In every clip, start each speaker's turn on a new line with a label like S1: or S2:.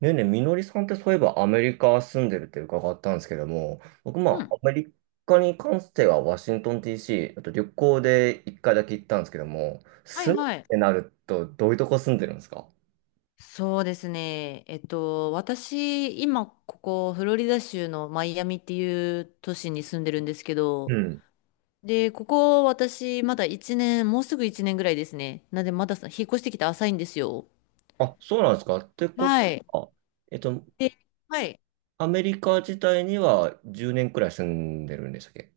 S1: ねえねえ、みのりさんってそういえばアメリカ住んでるって伺ったんですけども、僕ま
S2: う
S1: あ
S2: ん。
S1: アメリカに関してはワシントン DC、あと旅行で一回だけ行ったんですけども、
S2: はい
S1: 住むっ
S2: はい。
S1: てなるとどういうとこ住んでるんですか？
S2: そうですね。私、今、ここ、フロリダ州のマイアミっていう都市に住んでるんですけ
S1: う
S2: ど、
S1: ん。
S2: で、ここ、私、まだ1年、もうすぐ1年ぐらいですね。なんで、まださ引っ越してきて浅いんですよ。
S1: あ、そうなんですかってこ
S2: はい。
S1: と、あ、えっと、
S2: で、はい。
S1: アメリカ自体には10年くらい住んでるんでしたっけ？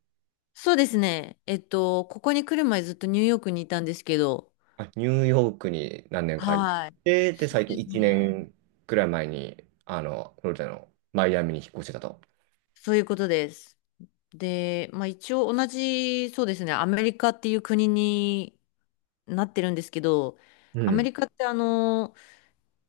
S2: そうですね。ここに来る前ずっとニューヨークにいたんですけど、
S1: あ、ニューヨークに何年か行っ
S2: はい。
S1: て、で、
S2: そう
S1: 最
S2: で
S1: 近
S2: す
S1: 1
S2: ね。
S1: 年くらい前に、フロリダのマイアミに引っ越してたと。
S2: そういうことです。で、まあ一応同じ、そうですね、アメリカっていう国になってるんですけど、
S1: う
S2: アメ
S1: ん。
S2: リカって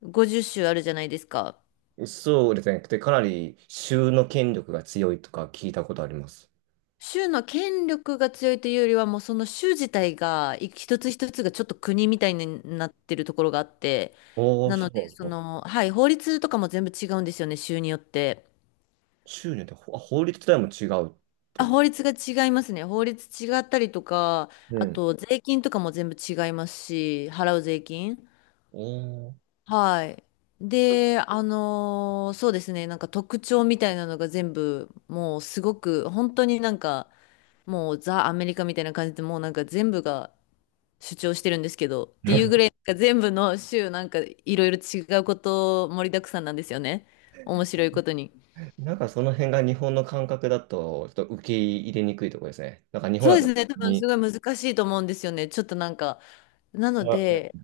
S2: 50州あるじゃないですか。
S1: そうですね。で、かなり州の権力が強いとか聞いたことあります。
S2: 州の権力が強いというよりは、もうその州自体が、一つ一つがちょっと国みたいになってるところがあって、
S1: おー、
S2: なの
S1: そうな
S2: で、
S1: んですか。
S2: はい、法律とかも全部違うんですよね、州によって。
S1: 州によって法律自体も違うって
S2: あ、
S1: こ
S2: 法
S1: と？
S2: 律が違いますね。法律違ったりとか、
S1: う
S2: あ
S1: ん。
S2: と税金とかも全部違いますし、払う税金。
S1: おー。
S2: はい。で、そうですね、なんか特徴みたいなのが全部、もうすごく、本当になんか、もうザ・アメリカみたいな感じで、もうなんか全部が主張してるんですけど、っていうぐらい、なんか全部の州、なんかいろいろ違うこと盛りだくさんなんですよね。面白いことに。
S1: なんかその辺が日本の感覚だと、ちょっと受け入れにくいところですね。なんか日本
S2: そう
S1: だ
S2: で
S1: と、
S2: すね、多分す
S1: に
S2: ごい難しいと思うんですよね。ちょっとなんか、なの
S1: あ、う
S2: で、
S1: ん、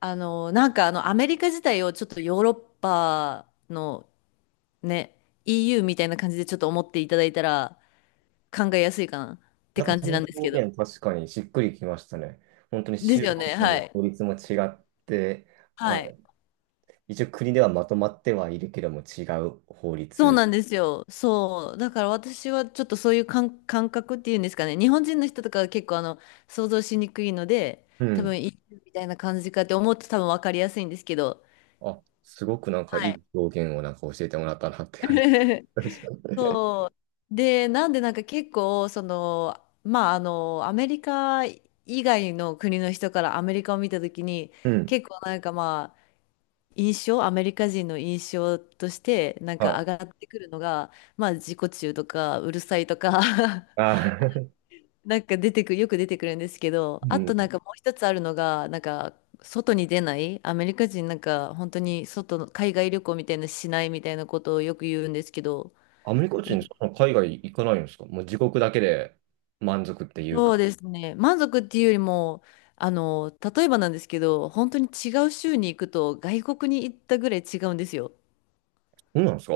S2: なんかアメリカ自体をちょっとヨーロッパのね、EU みたいな感じでちょっと思っていただいたら考えやすいかなって
S1: なんか
S2: 感
S1: そ
S2: じ
S1: の
S2: なんですけど。
S1: 表現確かにしっくりきましたね。本当に
S2: です
S1: 州
S2: よ
S1: ご
S2: ね、
S1: と
S2: は
S1: に
S2: い。
S1: 法律も違って、あ、
S2: はい。
S1: 一応国ではまとまってはいるけども違う法
S2: そう
S1: 律。
S2: なんですよ。そう。だから私はちょっとそういう感覚っていうんですかね。日本人の人とかは結構想像しにくいので、
S1: う
S2: 多
S1: ん。
S2: 分 EU みたいな感じかって思うと多分分かりやすいんですけど。
S1: あ、すごくなんかい
S2: はい。
S1: い表現をなんか教えてもらったなって感じ です。
S2: そう。で、なんでなんか結構、まあ、アメリカ以外の国の人からアメリカを見たときに、
S1: うん。
S2: 結構なんかまあ、印象、アメリカ人の印象として、なん
S1: は
S2: か上
S1: い。
S2: がってくるのが、まあ、自己中とか、うるさいとか
S1: あー。
S2: なんか出てくる、よく出てくるんですけど、
S1: う
S2: あとなん
S1: ん。
S2: かもう一つあるのが、なんか、外に出ない、アメリカ人なんか、本当に外の、海外旅行みたいなのしないみたいなことをよく言うんですけど、
S1: アメリカ人、そんな海外行かないんですか？もう自国だけで満足っていう
S2: そう
S1: か。
S2: ですね。満足っていうよりも、あの、例えばなんですけど、本当に違う州に行くと外国に行ったぐらい違うんですよ。
S1: そうなんですか？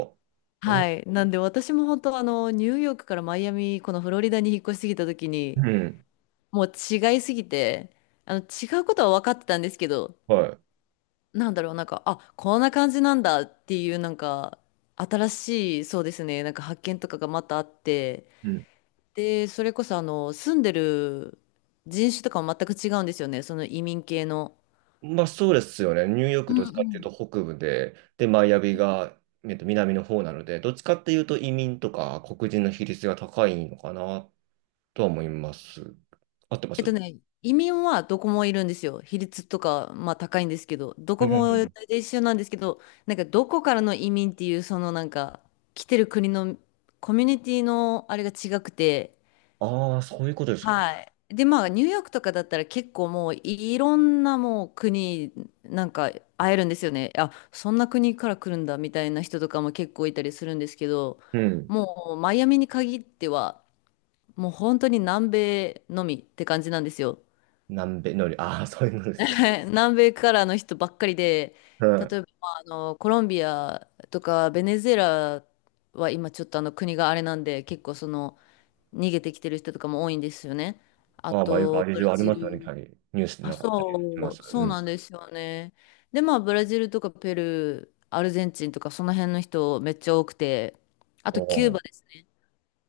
S2: は
S1: お、
S2: い。なんで私も本当ニューヨークからマイアミ、このフロリダに引っ越しすぎた時
S1: う
S2: に、
S1: ん。
S2: もう違いすぎて、違うことは分かってたんですけど、
S1: はい。
S2: なんだろう、なんか、あ、こんな感じなんだっていう、なんか、新しい、そうですね、なんか発見とかがまたあって、
S1: うん。
S2: で、それこそ住んでる人種とかも全く違うんですよね。その移民系の。
S1: まあそうですよね。ニューヨー
S2: う
S1: ク
S2: ん
S1: どっちかっ
S2: う
S1: ていうと
S2: ん。
S1: 北部で、マイアミが、南の方なので、どっちかっていうと移民とか黒人の比率が高いのかなとは思います。合ってます？
S2: 移民はどこもいるんですよ。比率とか、まあ高いんですけど、ど
S1: う
S2: こも大
S1: ん。
S2: 体一緒なんですけど、なんかどこからの移民っていう、なんか、来てる国のコミュニティのあれが違くて、
S1: ああ、そういうことですか。
S2: はい。で、まあ、ニューヨークとかだったら結構もういろんなもう国なんか会えるんですよね。あ、そんな国から来るんだみたいな人とかも結構いたりするんですけど、
S1: うん。
S2: もうマイアミに限ってはもう本当に南米のみって感じなんですよ。
S1: 南米のり、ああ、そういうのですか。
S2: 南米からの人ばっかりで、
S1: う
S2: 例え
S1: ん。
S2: ばまあコロンビアとかベネズエラは今ちょっとあの国があれなんで結構逃げてきてる人とかも多いんですよね。あ
S1: ああ、まあ、よくあ
S2: と
S1: れ以
S2: ブラ
S1: 上あり
S2: ジ
S1: ますよね、キャ
S2: ル、
S1: リー。ニュースで
S2: あ、
S1: なんかありま
S2: そ
S1: す。
S2: う、
S1: う
S2: そう
S1: ん。
S2: なんですよね。で、まあ、ブラジルとかペルー、アルゼンチンとか、その辺の人めっちゃ多くて、あ
S1: お
S2: とキュー
S1: ー。
S2: バですね。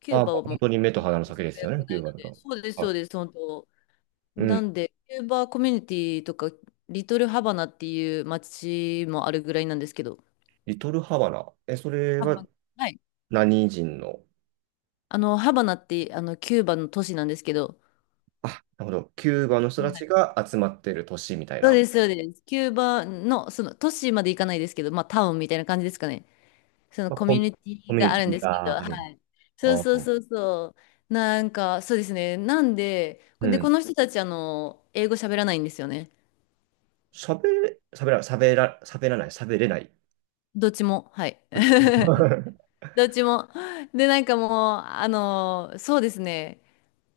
S2: キュ
S1: あ
S2: ー
S1: あ、まあ
S2: バは
S1: 本
S2: もう、
S1: 当に目と鼻の
S2: 情
S1: 先で
S2: 勢が
S1: す
S2: 良
S1: よ
S2: く
S1: ね、キ
S2: な
S1: ュー
S2: い
S1: バ
S2: の
S1: だ
S2: で、
S1: と。
S2: そうです、そ
S1: は
S2: う
S1: い。
S2: です、本当。
S1: う
S2: な
S1: ん。
S2: んで、キューバコミュニティとか、リトルハバナっていう街もあるぐらいなんですけど、
S1: リトルハバナ。え、それ
S2: ハバ
S1: は
S2: ナ、はい。
S1: 何人の、
S2: ハバナって、キューバの都市なんですけど、
S1: あ、なるほど。キューバの人た
S2: は
S1: ち
S2: い、
S1: が集まってる都市みたい
S2: そう
S1: な、
S2: です、そうです。キューバの、都市まで行かないですけど、まあ、タウンみたいな感じですかね。その
S1: まあ、
S2: コミュニテ
S1: コ
S2: ィ
S1: ミュ
S2: が
S1: ニ
S2: あ
S1: テ
S2: るん
S1: ィ
S2: ですけど、
S1: がある。
S2: はい。そう
S1: ああ、
S2: そうそうそう。なんか、そうですね。なんで、
S1: う
S2: で、こ
S1: ん。
S2: の人たち、英語喋らないんですよね。
S1: 喋れ、喋ら、喋ら、喋らない、喋れない。
S2: どっちも。はい。
S1: こっち。
S2: どっちも。で、なんかもう、そうですね。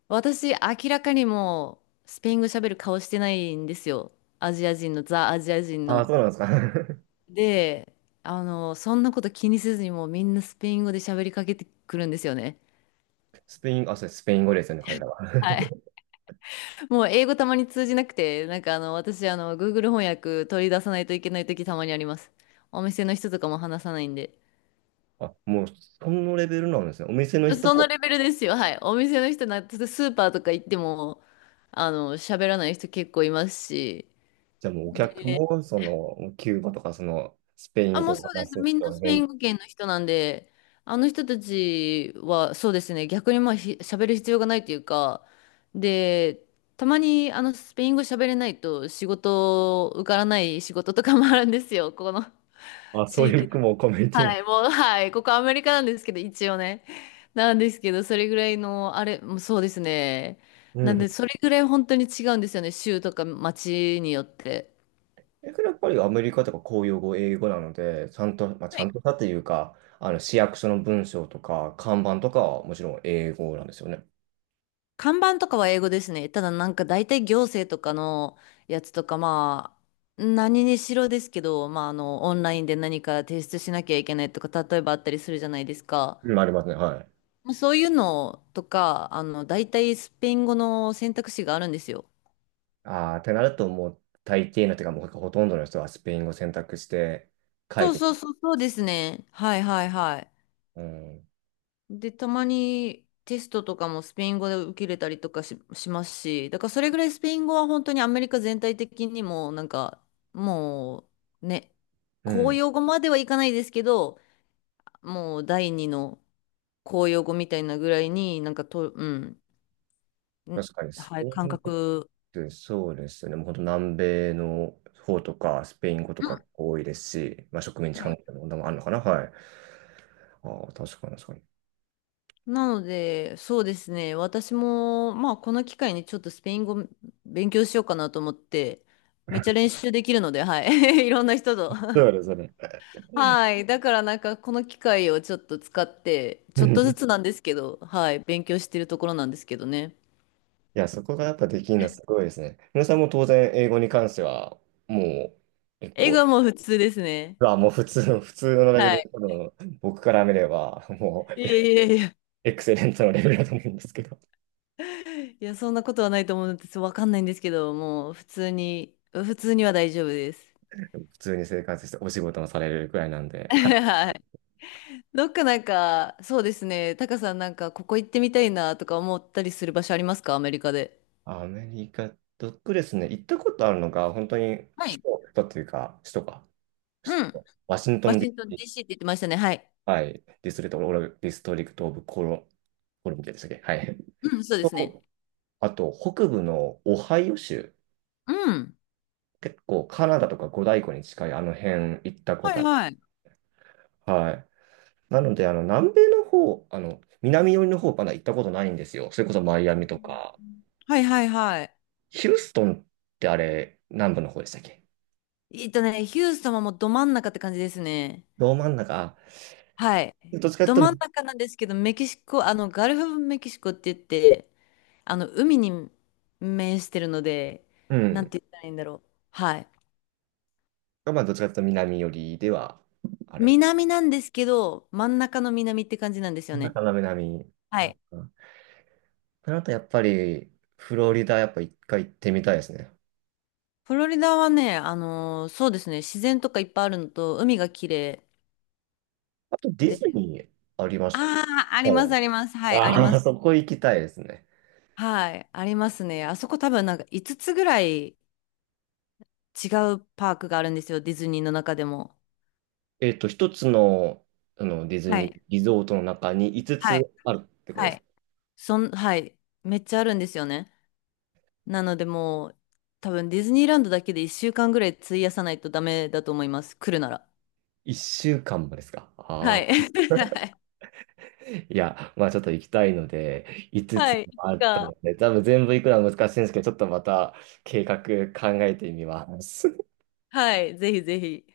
S2: 私、明らかにもう、スペイン語喋る顔してないんですよ。アジア人の、ザ・アジア人
S1: ああ、
S2: の。
S1: そうなんですか。
S2: で、そんなこと気にせずに、もうみんなスペイン語で喋りかけてくるんですよね。
S1: スペイン、あ、それスペイン語ですよね、彼らは？
S2: はい、もう英語たまに通じなくて、なんか私、Google 翻訳取り出さないといけない時たまにあります。お店の人とかも話さないんで。
S1: あ、もうそのレベルなんですね。お店の人
S2: そ
S1: も、
S2: のレベルですよ、はい。お店の人な、スーパーとか行っても、喋らない人結構いますし。
S1: じゃあもうお客
S2: で、
S1: も、その、キューバとか、その、スペイ
S2: あ、
S1: ン
S2: も
S1: 語
S2: う
S1: を
S2: そうで
S1: 話
S2: す。
S1: す
S2: みんな
S1: 人
S2: スペイン
S1: 全、
S2: 語圏の人なんで、あの人たちは、そうですね、逆にまあ、喋る必要がないというか、で、たまにスペイン語喋れないと仕事受からない仕事とかもあるんですよ。ここの
S1: あ、そう
S2: 地
S1: い
S2: 域
S1: う、
S2: だ。
S1: もうコミュニティな。
S2: はい、もう、はい、ここアメリカなんですけど、一応ね。なんですけど、それぐらいの、あれ、もうそうですね。
S1: う
S2: なんで、
S1: ん。
S2: それぐらい本当に違うんですよね、州とか町によって。
S1: だからやっぱりアメリカとか公用語、英語なので、ちゃんと、まあ、ち
S2: は
S1: ゃん
S2: い、
S1: としたというか、あの、市役所の文章とか、看板とかはもちろん英語なんですよね。
S2: 看板とかは英語ですね。ただなんか大体行政とかのやつとかまあ何にしろですけど、まあオンラインで何か提出しなきゃいけないとか例えばあったりするじゃないですか。
S1: うん、ありますね。はい。
S2: まあそういうのとか、大体スペイン語の選択肢があるんですよ。
S1: ああ、ってなると、もう、大抵のというか、もうほとんどの人はスペイン語選択して書
S2: そ
S1: い
S2: う
S1: てる。
S2: そうそう、そうですね。はいはいはい。
S1: うん。
S2: で、たまにテストとかもスペイン語で受けれたりとかしますし、だからそれぐらいスペイン語は本当にアメリカ全体的にも、なんか、もうね、
S1: う
S2: 公
S1: ん。
S2: 用語まではいかないですけど、もう第二の公用語みたいなぐらいになんかと、うん、ん、
S1: 確かに、ス
S2: は
S1: ペ
S2: い、感
S1: イン語
S2: 覚、
S1: でそうですね。もう本当南米の方とか、スペイン語と
S2: う
S1: か
S2: ん、
S1: 多いですし、まあ、植民地
S2: は
S1: 関
S2: い、
S1: 係の問題もあるのかな。はい。ああ、確かに確かに。
S2: なので、そうですね。私も、まあ、この機会にちょっとスペイン語勉強しようかなと思って、めっちゃ練 習できるので、はい。いろんな人と。
S1: そうですね。
S2: はい。だからなんか、この機会をちょっと使って、
S1: う
S2: ちょっとず
S1: ん。
S2: つ なんですけど、はい。勉強してるところなんですけどね。
S1: いや、そこがやっぱできるのはすごいですね。皆さんも当然、英語に関しては、もう結
S2: 英語
S1: 構、
S2: はもう普通ですね。
S1: あ、もう普通の、レベ
S2: は
S1: ル、
S2: い。
S1: 多分僕から見れば、も
S2: いや
S1: う
S2: いやいや。
S1: エクセレントのレベルだと思うんですけど、
S2: いや、そんなことはないと思うんです。わかんないんですけど、もう普通に、普通には大丈夫です。
S1: 普通に生活してお仕事もされるくらいなんで、はい。
S2: はい。どっかなんか、そうですね、タカさんなんか、ここ行ってみたいなとか思ったりする場所ありますかアメリカで。
S1: アメリカとですね、行ったことあるのが、本当に首
S2: はい。
S1: 都、首都というか、首都か、首
S2: うん。
S1: 都ワシント
S2: ワ
S1: ン
S2: シントン DC って言ってましたね。はい。
S1: DC、はい、ディストリクト、オブディストリクト・オブ・コロンビアでしたっけ？はい。
S2: うん、そうですね。
S1: とあと、北部のオハイオ州、
S2: うん。
S1: 結構カナダとか五大湖に近いあの辺行ったこ
S2: は
S1: と
S2: い
S1: ある。
S2: はい。
S1: はい。なので、南米の方、南寄りの方まだ行ったことないんですよ。それこそマイアミとか。
S2: はいはいはい。
S1: ヒューストンってあれ、南部の方でしたっけ？
S2: ヒューストンはもうど真ん中って感じですね。
S1: ど真ん中、あ、
S2: はい。
S1: どっちか
S2: ど
S1: という
S2: 真
S1: と、
S2: ん中なんですけど、メキシコ、ガルフ・メキシコって言って、海に面してるので、
S1: う
S2: なん
S1: ん。
S2: て言ったらいいんだろう。はい。
S1: まあ、どっちかというと南寄りではある。
S2: 南なんですけど、真ん中の南って感じなんですよ
S1: な
S2: ね。
S1: かなか南。
S2: は
S1: あ
S2: い、
S1: あ。ん。それあとやっぱり、フロリダやっぱ一回行ってみたいですね。
S2: フロリダはね、そうですね、自然とかいっぱいあるのと、海が綺麗
S1: あとディズ
S2: で、
S1: ニーありまし
S2: ああ、あ
S1: た
S2: ります、
S1: よ。
S2: あります。はい、ありま
S1: あ
S2: す。
S1: あ、そこ行きたいですね。
S2: はい、ありますね。あそこ多分なんか5つぐらい違うパークがあるんですよ、ディズニーの中でも。
S1: 一つの、あのディズ
S2: は
S1: ニー
S2: い、
S1: リゾートの中に5つ
S2: はい、
S1: つあるってこと
S2: は
S1: で
S2: い。
S1: す。
S2: はい、めっちゃあるんですよね。なのでもう、多分ディズニーランドだけで1週間ぐらい費やさないとダメだと思います、来るなら。
S1: 1週間もですか。
S2: は
S1: あ
S2: い。
S1: あ。
S2: はい。
S1: いや、まあちょっと行きたいので、5
S2: は
S1: つつ
S2: い。い
S1: もあ
S2: つ
S1: ったの
S2: か、
S1: で、多分全部行くのは難しいんですけど、ちょっとまた計画考えてみます。
S2: はい、ぜひぜひ。